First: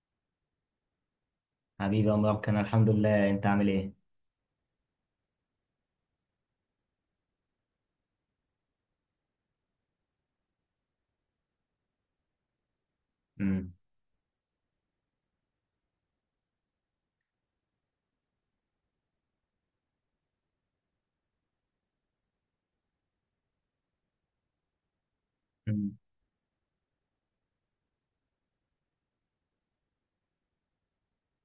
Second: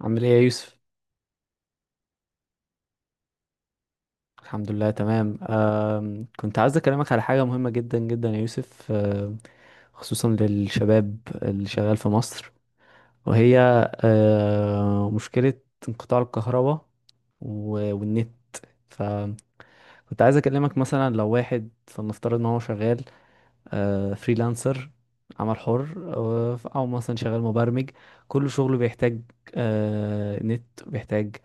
عامل ايه يا يوسف؟ حبيبي يا مبارك، انا الحمد لله، انت عامل ايه؟ الحمد لله تمام. كنت عايز اكلمك على حاجه مهمه جدا جدا يا يوسف، خصوصا للشباب اللي شغال في مصر. وهي امم. مشكله انقطاع الكهرباء و- والنت. فكنت عايز اكلمك، مثلا لو واحد فلنفترض ان هو شغال فريلانسر، عمل امم. حر، او مثلا شغال مبرمج. كل شغله بيحتاج نت، بيحتاج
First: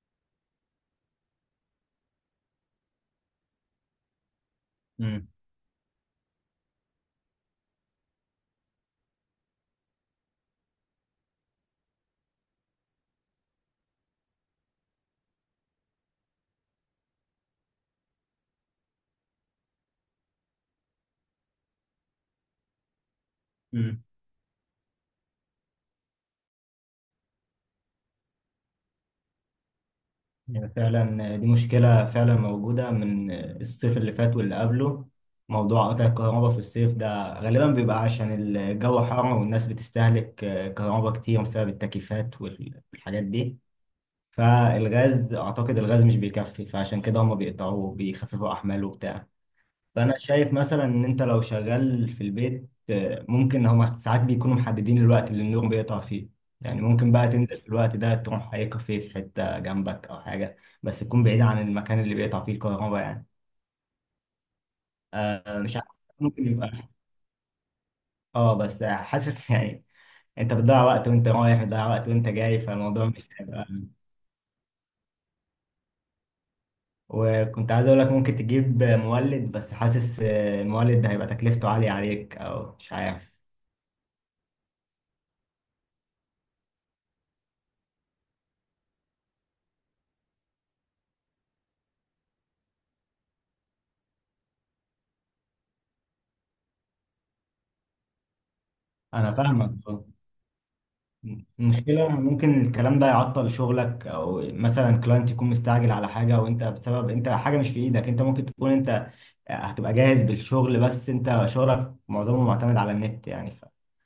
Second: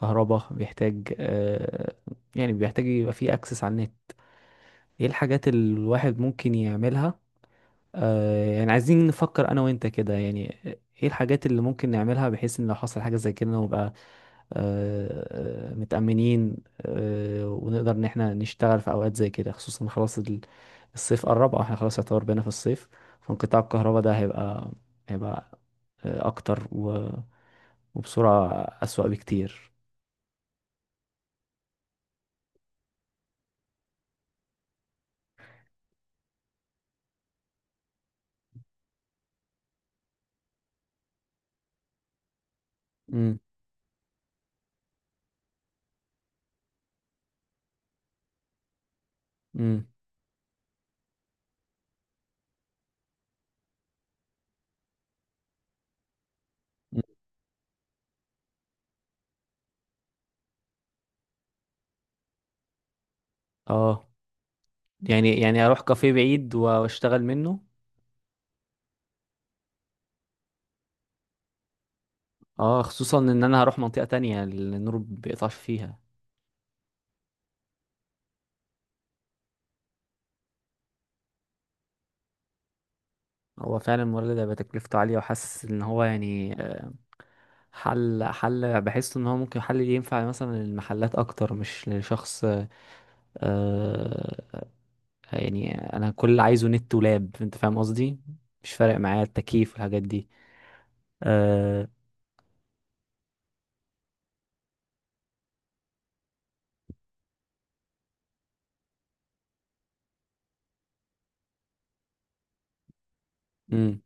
كهرباء، بيحتاج يعني بيحتاج يبقى فيه اكسس على النت. ايه امم. الحاجات اللي الواحد ممكن يعملها؟ يعني عايزين نفكر انا وانت كده يعني. ايه الحاجات اللي ممكن نعملها بحيث ان لو حصل حاجة زي كده نبقى متأمنين ونقدر ان احنا نشتغل في اوقات زي كده، خصوصا خلاص ال- الصيف قرب، او احنا خلاص يعتبر بينا في الصيف. فانقطاع أمم. الكهرباء ده هيبقى اكتر و- وبسرعة اسوأ بكتير. يعني فعلا دي مشكله فعلا موجوده من الصيف اللي فات واللي قبله. موضوع قطع الكهرباء في الصيف ده غالبا بيبقى عشان الجو حر والناس بتستهلك كهرباء كتير بسبب التكييفات والحاجات امم، دي. فالغاز اعتقد الغاز مش بيكفي، فعشان كده هم بيقطعوه، بيخففوا احماله وبتاع. امم. فانا شايف مثلا ان انت لو شغال في البيت، ممكن هما ساعات بيكونوا محددين الوقت اللي النور بيقطع فيه. يعني ممكن بقى تنزل في الوقت ده، تروح اي كافيه في حته جنبك او حاجه، بس تكون بعيد عن المكان اللي بيقطع فيه الكهرباء يعني. اه يعني، مش اروح عارف. كافيه ممكن بعيد يبقى. واشتغل منه. اه بس حاسس يعني انت بتضيع وقت وانت رايح، بتضيع وقت وانت جاي، اه، فالموضوع خصوصا مش ان انا هيبقى. هروح منطقة تانية اللي النور بيقطعش فيها. وكنت عايز اقول لك ممكن تجيب مولد، بس حاسس المولد ده هيبقى تكلفته عاليه عليك، او مش عارف. هو فعلا الموارد ده بتكلفته عالية، وحاسس ان هو يعني حل. بحس ان هو ممكن حل ينفع مثلا للمحلات اكتر مش لشخص. آه يعني انا كل اللي عايزه نت ولاب، انت فاهم قصدي. مش فارق معايا انا فاهمك. التكييف والحاجات دي. آه مشكلة ممكن الكلام ده يعطل شغلك، او مثلا كلاينت يكون مستعجل على حاجة وانت بسبب انت حاجة مش في ايدك، انت ممكن تكون انت هتبقى جاهز بالشغل، بس انت شغلك معظمه معتمد على النت يعني. مم.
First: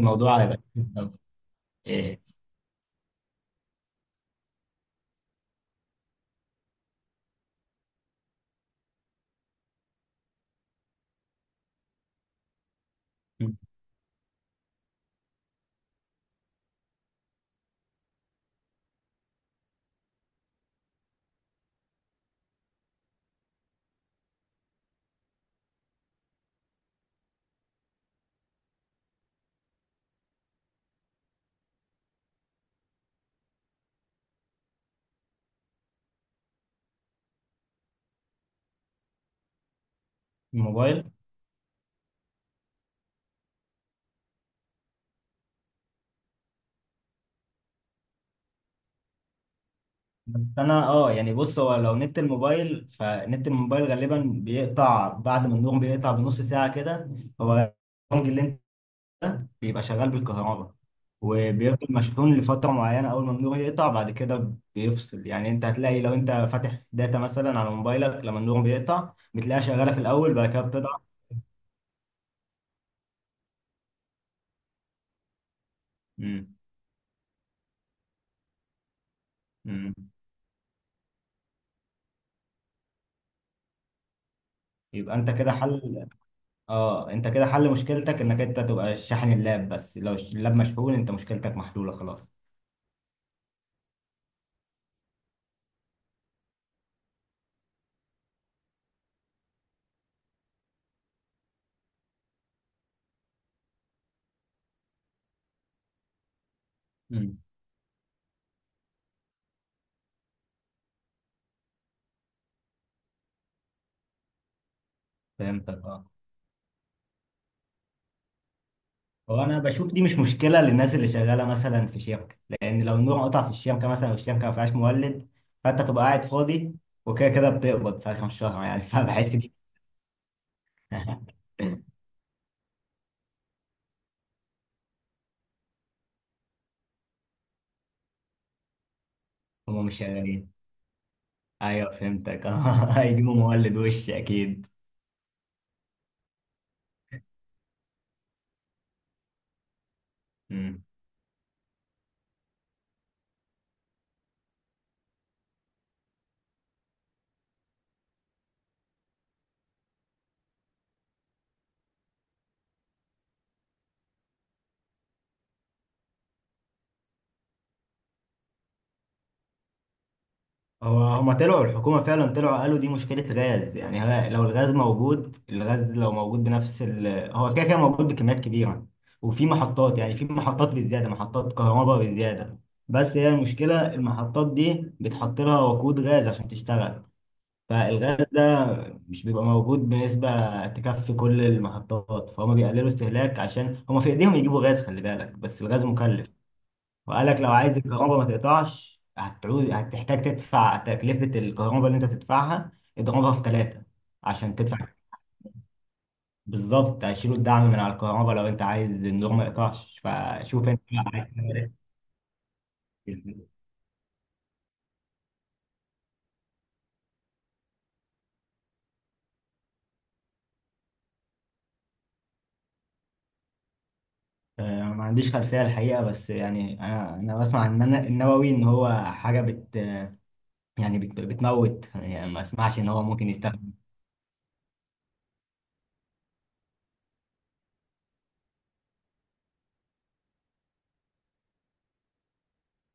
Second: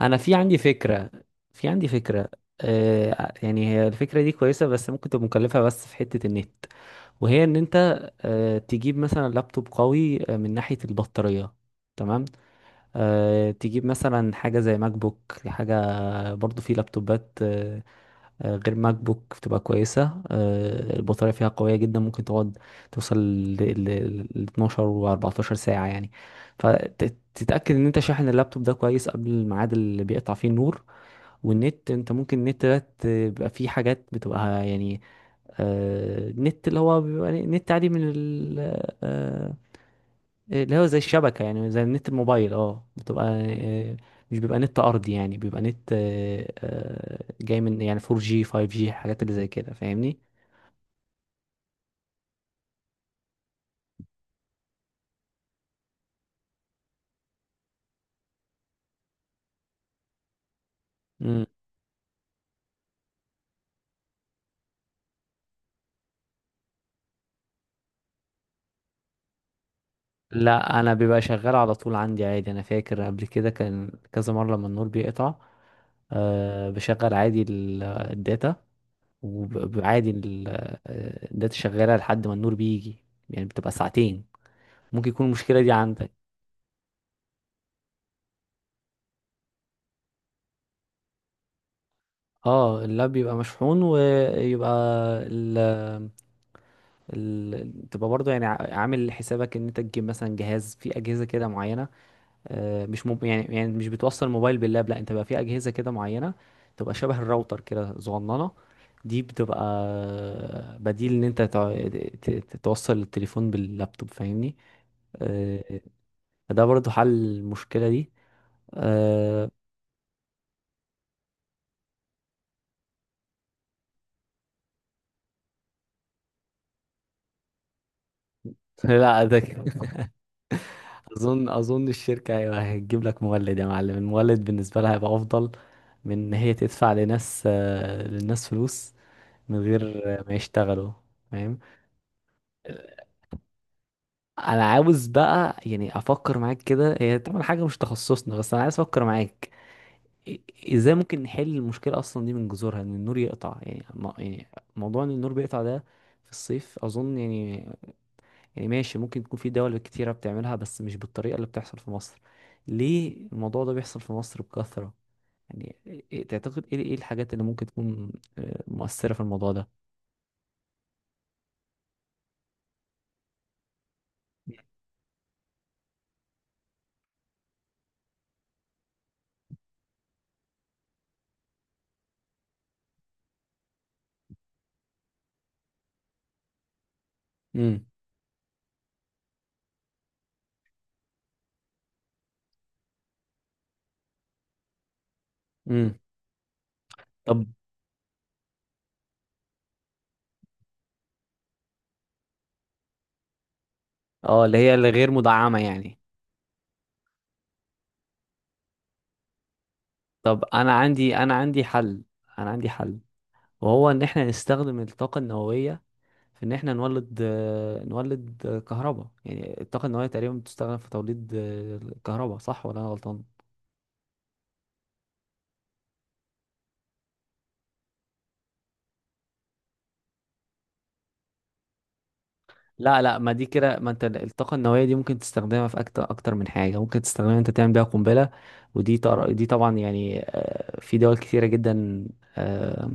انا هيبقى. في عندي إيه؟ فكرة. يعني هي الفكرة دي كويسة بس ممكن تبقى مكلفة، بس في حتة النت. وهي ان انت تجيب مثلا لابتوب قوي من ناحية البطارية. تمام. تجيب مثلا حاجة زي ماك بوك، حاجة برضو في لابتوبات غير ماك بوك بتبقى كويسة، البطارية فيها قوية جدا، ممكن تقعد توصل ل ل 12 و 14 ساعة يعني. فتتأكد ان انت شاحن اللابتوب ده كويس قبل الميعاد اللي بيقطع فيه النور. والنت، انت ممكن النت ده بيبقى فيه حاجات بتبقى يعني النت اللي هو بيبقى نت عادي من ال آه، اللي هو زي الموبايل. الشبكة، يعني زي النت الموبايل، اه بتبقى آه، مش بيبقى نت أرضي، يعني بيبقى نت جاي من يعني 4G 5G حاجات اللي زي كده، فاهمني. بس انا يعني بص، هو لو نت الموبايل، فنت الموبايل غالبا بيقطع بعد ما النوم بيقطع بنص ساعة كده. هو البنج اللي بيبقى شغال بالكهرباء مم. وبيفضل مشحون لفترة معينة، أول ما النور يقطع بعد كده بيفصل، يعني أنت هتلاقي لو أنت فاتح داتا مثلا على موبايلك لما النور بيقطع، بتلاقيها شغالة في الأول، بعد كده لا، أنا بتضعف. بيبقى شغال على طول عندي عادي. أنا فاكر قبل كده كان كذا مرة لما النور بيقطع مم. بشغل عادي ال- الداتا. مم. وعادي الداتا شغالة لحد ما النور بيجي، يعني بتبقى ساعتين. ممكن يبقى يكون أنت كده المشكلة دي حل. عندك. أه، أنت كده حل مشكلتك إنك أنت تبقى شاحن اللاب، بس لو اللاب مشحون أنت مشكلتك محلولة خلاص. اه، اللاب بيبقى مشحون ويبقى تبقى برضه، يعني عامل حسابك ان انت تجيب مثلا جهاز، في اجهزه كده معينه مش مب... يعني يعني مش بتوصل موبايل باللاب. لا، انت بقى في اجهزه كده معينه تبقى شبه مم. الراوتر كده صغننه. دي بتبقى بديل ان انت توصل التليفون باللابتوب، فاهمني. آه، فهمتك، أه. ده برضه حل المشكله دي. هو آه، انا بشوف دي مش مشكله للناس اللي شغاله مثلا في شركه، لان لو النور قطع في الشركه مثلا والشركه ما فيهاش مولد، فانت تبقى قاعد فاضي، وكده كده بتقبض في اخر الشهر يعني لا فبحس ده دي كده اظن اظن الشركه، ايوه، هتجيب لك مولد يا معلم. المولد بالنسبه لها هيبقى افضل من ان هي تدفع لناس آه، للناس فلوس من هم مش غير ما شغالين. يشتغلوا. فاهم. ايوه فهمتك هيجيبوا مولد وش انا اكيد. عاوز بقى يعني افكر معاك كده، هي طبعا حاجه مش تخصصنا، بس انا عايز افكر معاك. ازاي ممكن نحل المشكله اصلا دي من جذورها، ان النور يقطع يعني يعني موضوع ان النور بيقطع ده في الصيف، اظن يعني. ماشي، ممكن تكون في دول كتيرة بتعملها بس مش بالطريقة اللي بتحصل في مصر. ليه الموضوع ده بيحصل في مصر بكثرة يعني؟ تعتقد ايه، الحاجات اللي ممكن تكون مؤثرة في الموضوع ده؟ هو هما طلعوا الحكومة فعلا، طلعوا قالوا دي مشكلة غاز يعني، لو الغاز موجود، الغاز لو موجود بنفس ال. هو كده كده موجود بكميات كبيرة، وفي محطات، يعني في محطات بالزيادة، محطات كهرباء بالزيادة. بس هي المشكلة المحطات دي بتحط لها وقود غاز عشان تشتغل. امم، فالغاز ده مش بيبقى موجود بنسبة تكفي كل المحطات، فهم بيقللوا استهلاك عشان هما في ايديهم يجيبوا غاز، خلي بالك، بس الغاز امم. مكلف. وقال لك طب، لو عايز الكهرباء ما تقطعش هتعود، هتحتاج تدفع تكلفة الكهرباء اللي انت تدفعها اضربها في ثلاثة اه، عشان اللي هي تدفع. الغير مدعمة يعني. بالظبط، هيشيلوا الدعم من على الكهرباء، لو انت عايز النور ما يقطعش طب فشوف انت بقى عايز تعمل انا عندي حل، ايه. وهو ان احنا نستخدم الطاقة النووية في ان احنا نولد كهرباء. يعني الطاقة النووية تقريبا بتستخدم في توليد الكهرباء، صح ولا انا غلطان؟ ما عنديش خلفية الحقيقة، بس يعني انا بسمع ان انا النووي ان هو حاجة يعني بتموت، يعني ما اسمعش ان لا، هو لا، ممكن ما دي يستخدم. كده. ما انت الطاقة النووية دي ممكن تستخدمها في أكتر أكتر من حاجة، ممكن تستخدمها انت تعمل بيها قنبلة، دي طبعا يعني في دول كتيرة جدا آه،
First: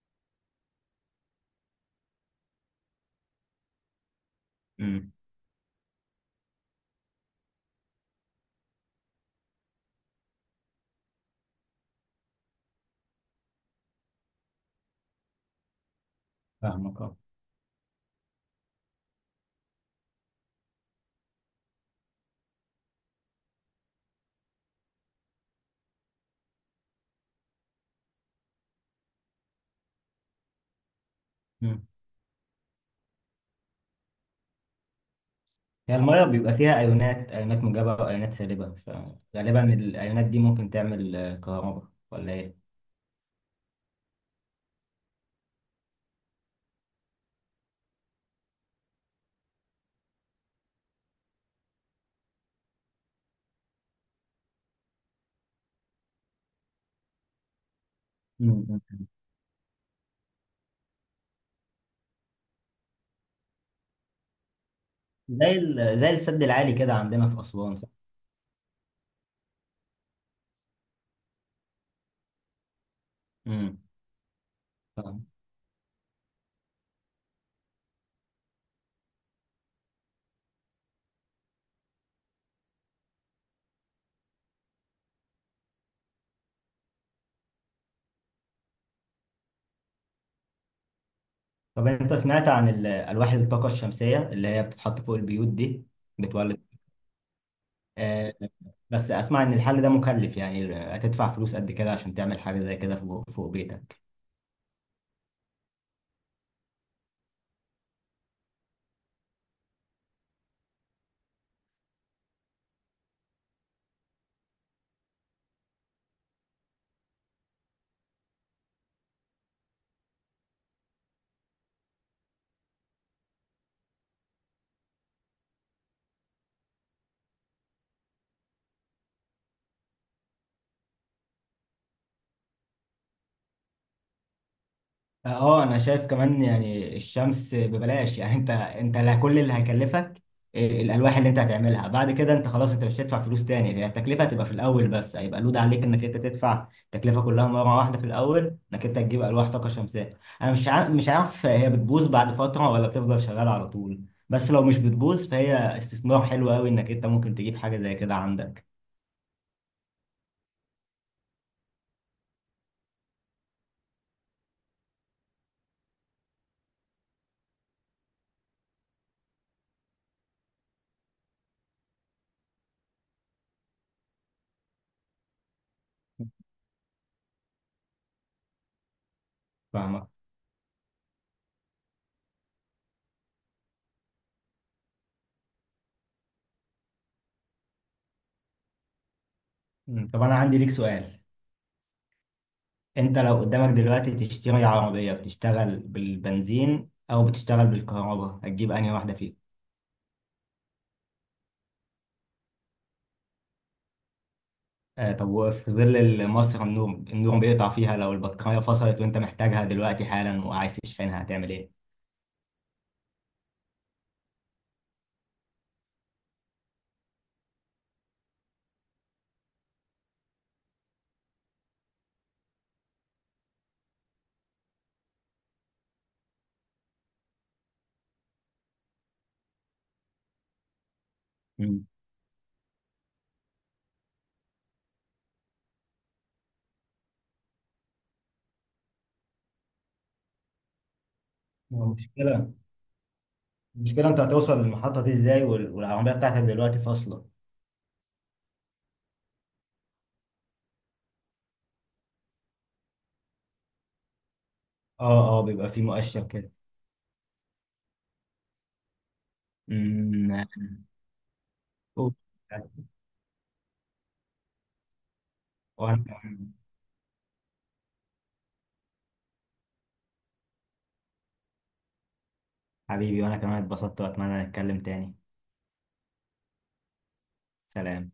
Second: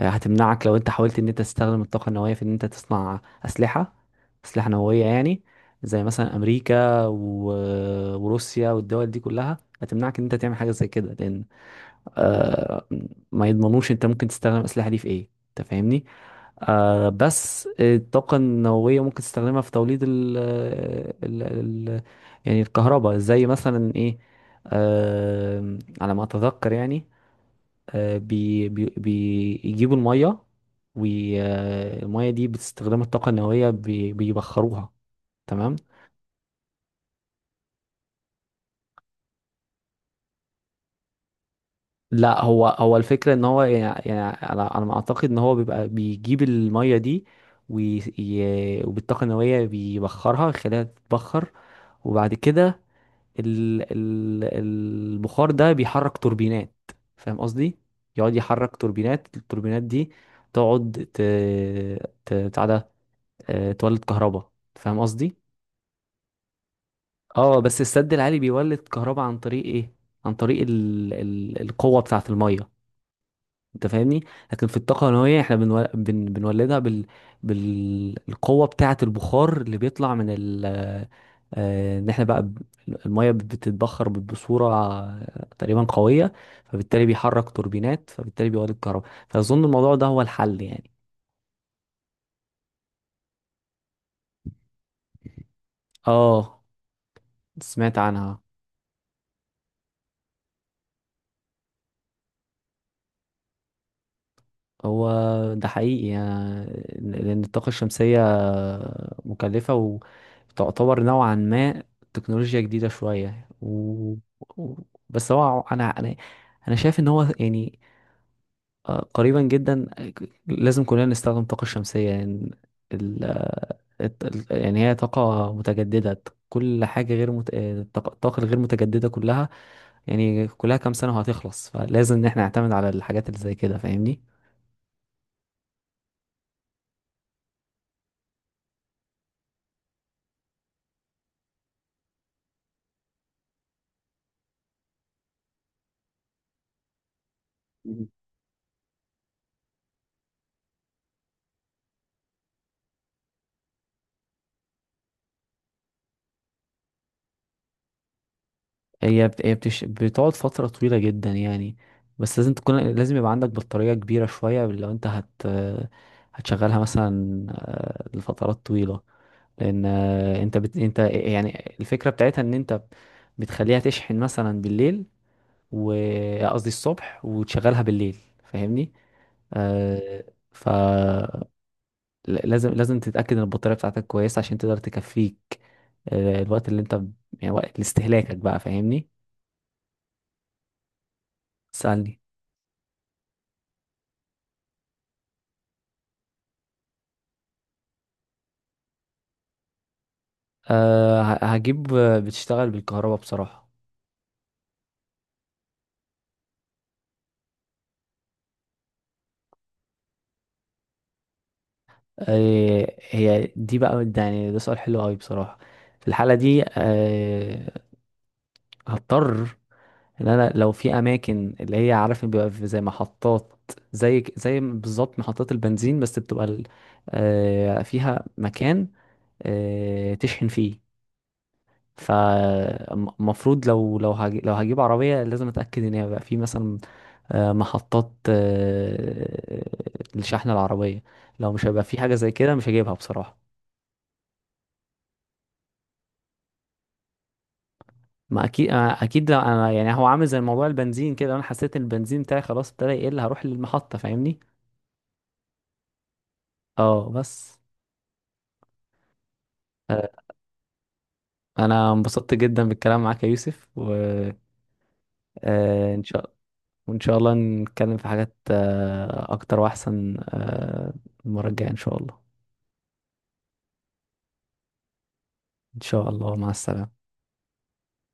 هتمنعك لو انت حاولت ان انت تستخدم الطاقة النووية في ان انت تصنع أسلحة، أسلحة نووية مم. يعني، زي مثلا أمريكا و... وروسيا والدول دي كلها هتمنعك ان انت تعمل حاجة زي كده، لأن آه ما يضمنوش انت ممكن تستخدم الاسلحه دي في ايه، انت فاهمني. فاهمك. بس الطاقه النوويه ممكن تستخدمها في توليد ال ال ال يعني الكهرباء، زي مثلا ايه، على ما اتذكر يعني. آه بي بي بيجيبوا الميه، اه والميه دي بتستخدم الطاقه النوويه بيبخروها. تمام. هي المية بيبقى فيها أيونات، أيونات موجبة وأيونات سالبة، فغالبا الأيونات دي ممكن تعمل كهرباء ولا لا، إيه؟ هو الفكرة ان هو يعني، يعني انا ما اعتقد ان هو بيبقى بيجيب المية دي وي- ي- وبالطاقة النووية بيبخرها، يخليها تتبخر. وبعد كده ال ال البخار ده بيحرك توربينات، فاهم قصدي؟ يقعد يحرك مم. توربينات، التوربينات دي تقعد ت ت بتاع ده آه، تولد كهرباء، فاهم قصدي؟ زي زي السد العالي كده عندنا في اه، أسوان، بس صح؟ السد العالي بيولد كهرباء عن طريق ايه؟ عن طريق ال القوة بتاعة المية. امم. انت فاهمني. لكن في الطاقه فاهم. النوويه احنا بنولدها بالقوه بتاعه البخار اللي بيطلع من ال آه، ان احنا بقى ب- الميه. بتتبخر بصوره تقريبا قويه، فبالتالي بيحرك توربينات، فبالتالي بيولد كهرباء، فاظن الموضوع ده هو الحل يعني. طب أنت سمعت عن ألواح الطاقة الشمسية اللي هي بتتحط فوق البيوت دي بتولد. اه، سمعت آه عنها. بس أسمع إن الحل ده مكلف، يعني هتدفع فلوس قد كده عشان تعمل حاجة زي كده فوق فوق بيتك. هو ده حقيقي يعني، لأن الطاقة الشمسية مكلفة، وتعتبر نوعا ما تكنولوجيا جديدة شوية. و... بس هو أنا، شايف إن هو يعني قريبا جدا لازم كلنا نستخدم الطاقة الشمسية يعني. ال... آه، الت- ال- يعني هي طاقة متجددة، كل حاجة غير مت... آه، الطاقة الغير متجددة كلها، يعني كلها كام سنة وهتخلص، فلازم إن احنا نعتمد على الحاجات اللي زي كده، فاهمني؟ اه انا شايف كمان يعني الشمس ببلاش، يعني انت لا، كل اللي هيكلفك إيه، الالواح اللي انت هتعملها، بعد كده انت خلاص انت مش هتدفع فلوس تاني، هي التكلفه هتبقى في الاول، بس هيبقى لود عليك انك انت تدفع التكلفه كلها مره واحده في الاول، انك انت تجيب الواح طاقه شمسيه. انا مش عارف، مش عارف هي بتبوظ بعد فتره ولا بتفضل شغاله على طول، بس لو مش بتبوظ فهي استثمار حلو قوي، انك انت ممكن تجيب حاجه زي كده عندك. هي بت... هي بتش... بتقعد فترة طويلة جدا يعني. بس لازم تكون، لازم يبقى عندك بطارية كبيرة شوية لو انت هتشغلها مثلا لفترات طويلة، لأن انت يعني الفكرة بتاعتها ان انت بتخليها تشحن مثلا بالليل و آه، قصدي الصبح، وتشغلها بالليل، فاهمني؟ فاهمك. آه... ف لازم تتأكد ان البطارية بتاعتك كويسة عشان تقدر تكفيك الوقت اللي انت يعني وقت لاستهلاكك بقى، فاهمني؟ مم. طب انا عندي ليك سؤال. سألني. انت لو قدامك دلوقتي تشتري عربية بتشتغل بالبنزين او بتشتغل بالكهرباء، هتجيب انهي واحدة فيهم؟ أه، هجيب بتشتغل بالكهرباء بصراحة. طب وفي ظل مصر، النور بيقطع فيها، لو البطارية فصلت وانت محتاجها دلوقتي حالا وعايز تشحنها، هتعمل ايه؟ هي دي بقى، يعني ده سؤال حلو قوي بصراحة. في الحالة دي هضطر ان انا لو في اماكن اللي هي عارف إن بيبقى في زي محطات، زي زي بالظبط محطات البنزين، بس بتبقى ال- أه فيها مكان تشحن فيه. مم. فالمفروض لو هجيب عربية لازم اتأكد ان هي بقى في مثلا محطات الشحن العربية. لو مش هو هيبقى في حاجة زي المشكلة كده مش هجيبها بصراحة. المشكلة انت هتوصل للمحطة دي ازاي والعربية بتاعتك دلوقتي فاصلة؟ ما اكيد، أنا اكيد لو انا يعني هو عامل زي موضوع البنزين كده، لو انا حسيت ان البنزين بتاعي خلاص ابتدى يقل هروح للمحطة، فاهمني. اه، اه، بيبقى في مؤشر كده. اه، بس. آه، مم. انا أوه. انبسطت جدا بالكلام معاك يا يوسف، وانا شاء كمان- وان شاء الله نتكلم في حاجات اكتر واحسن المرة الجاية ان شاء الله. حبيبي وانا كمان اتبسطت، واتمنى نتكلم تاني. ان شاء الله، مع السلامة. سلام.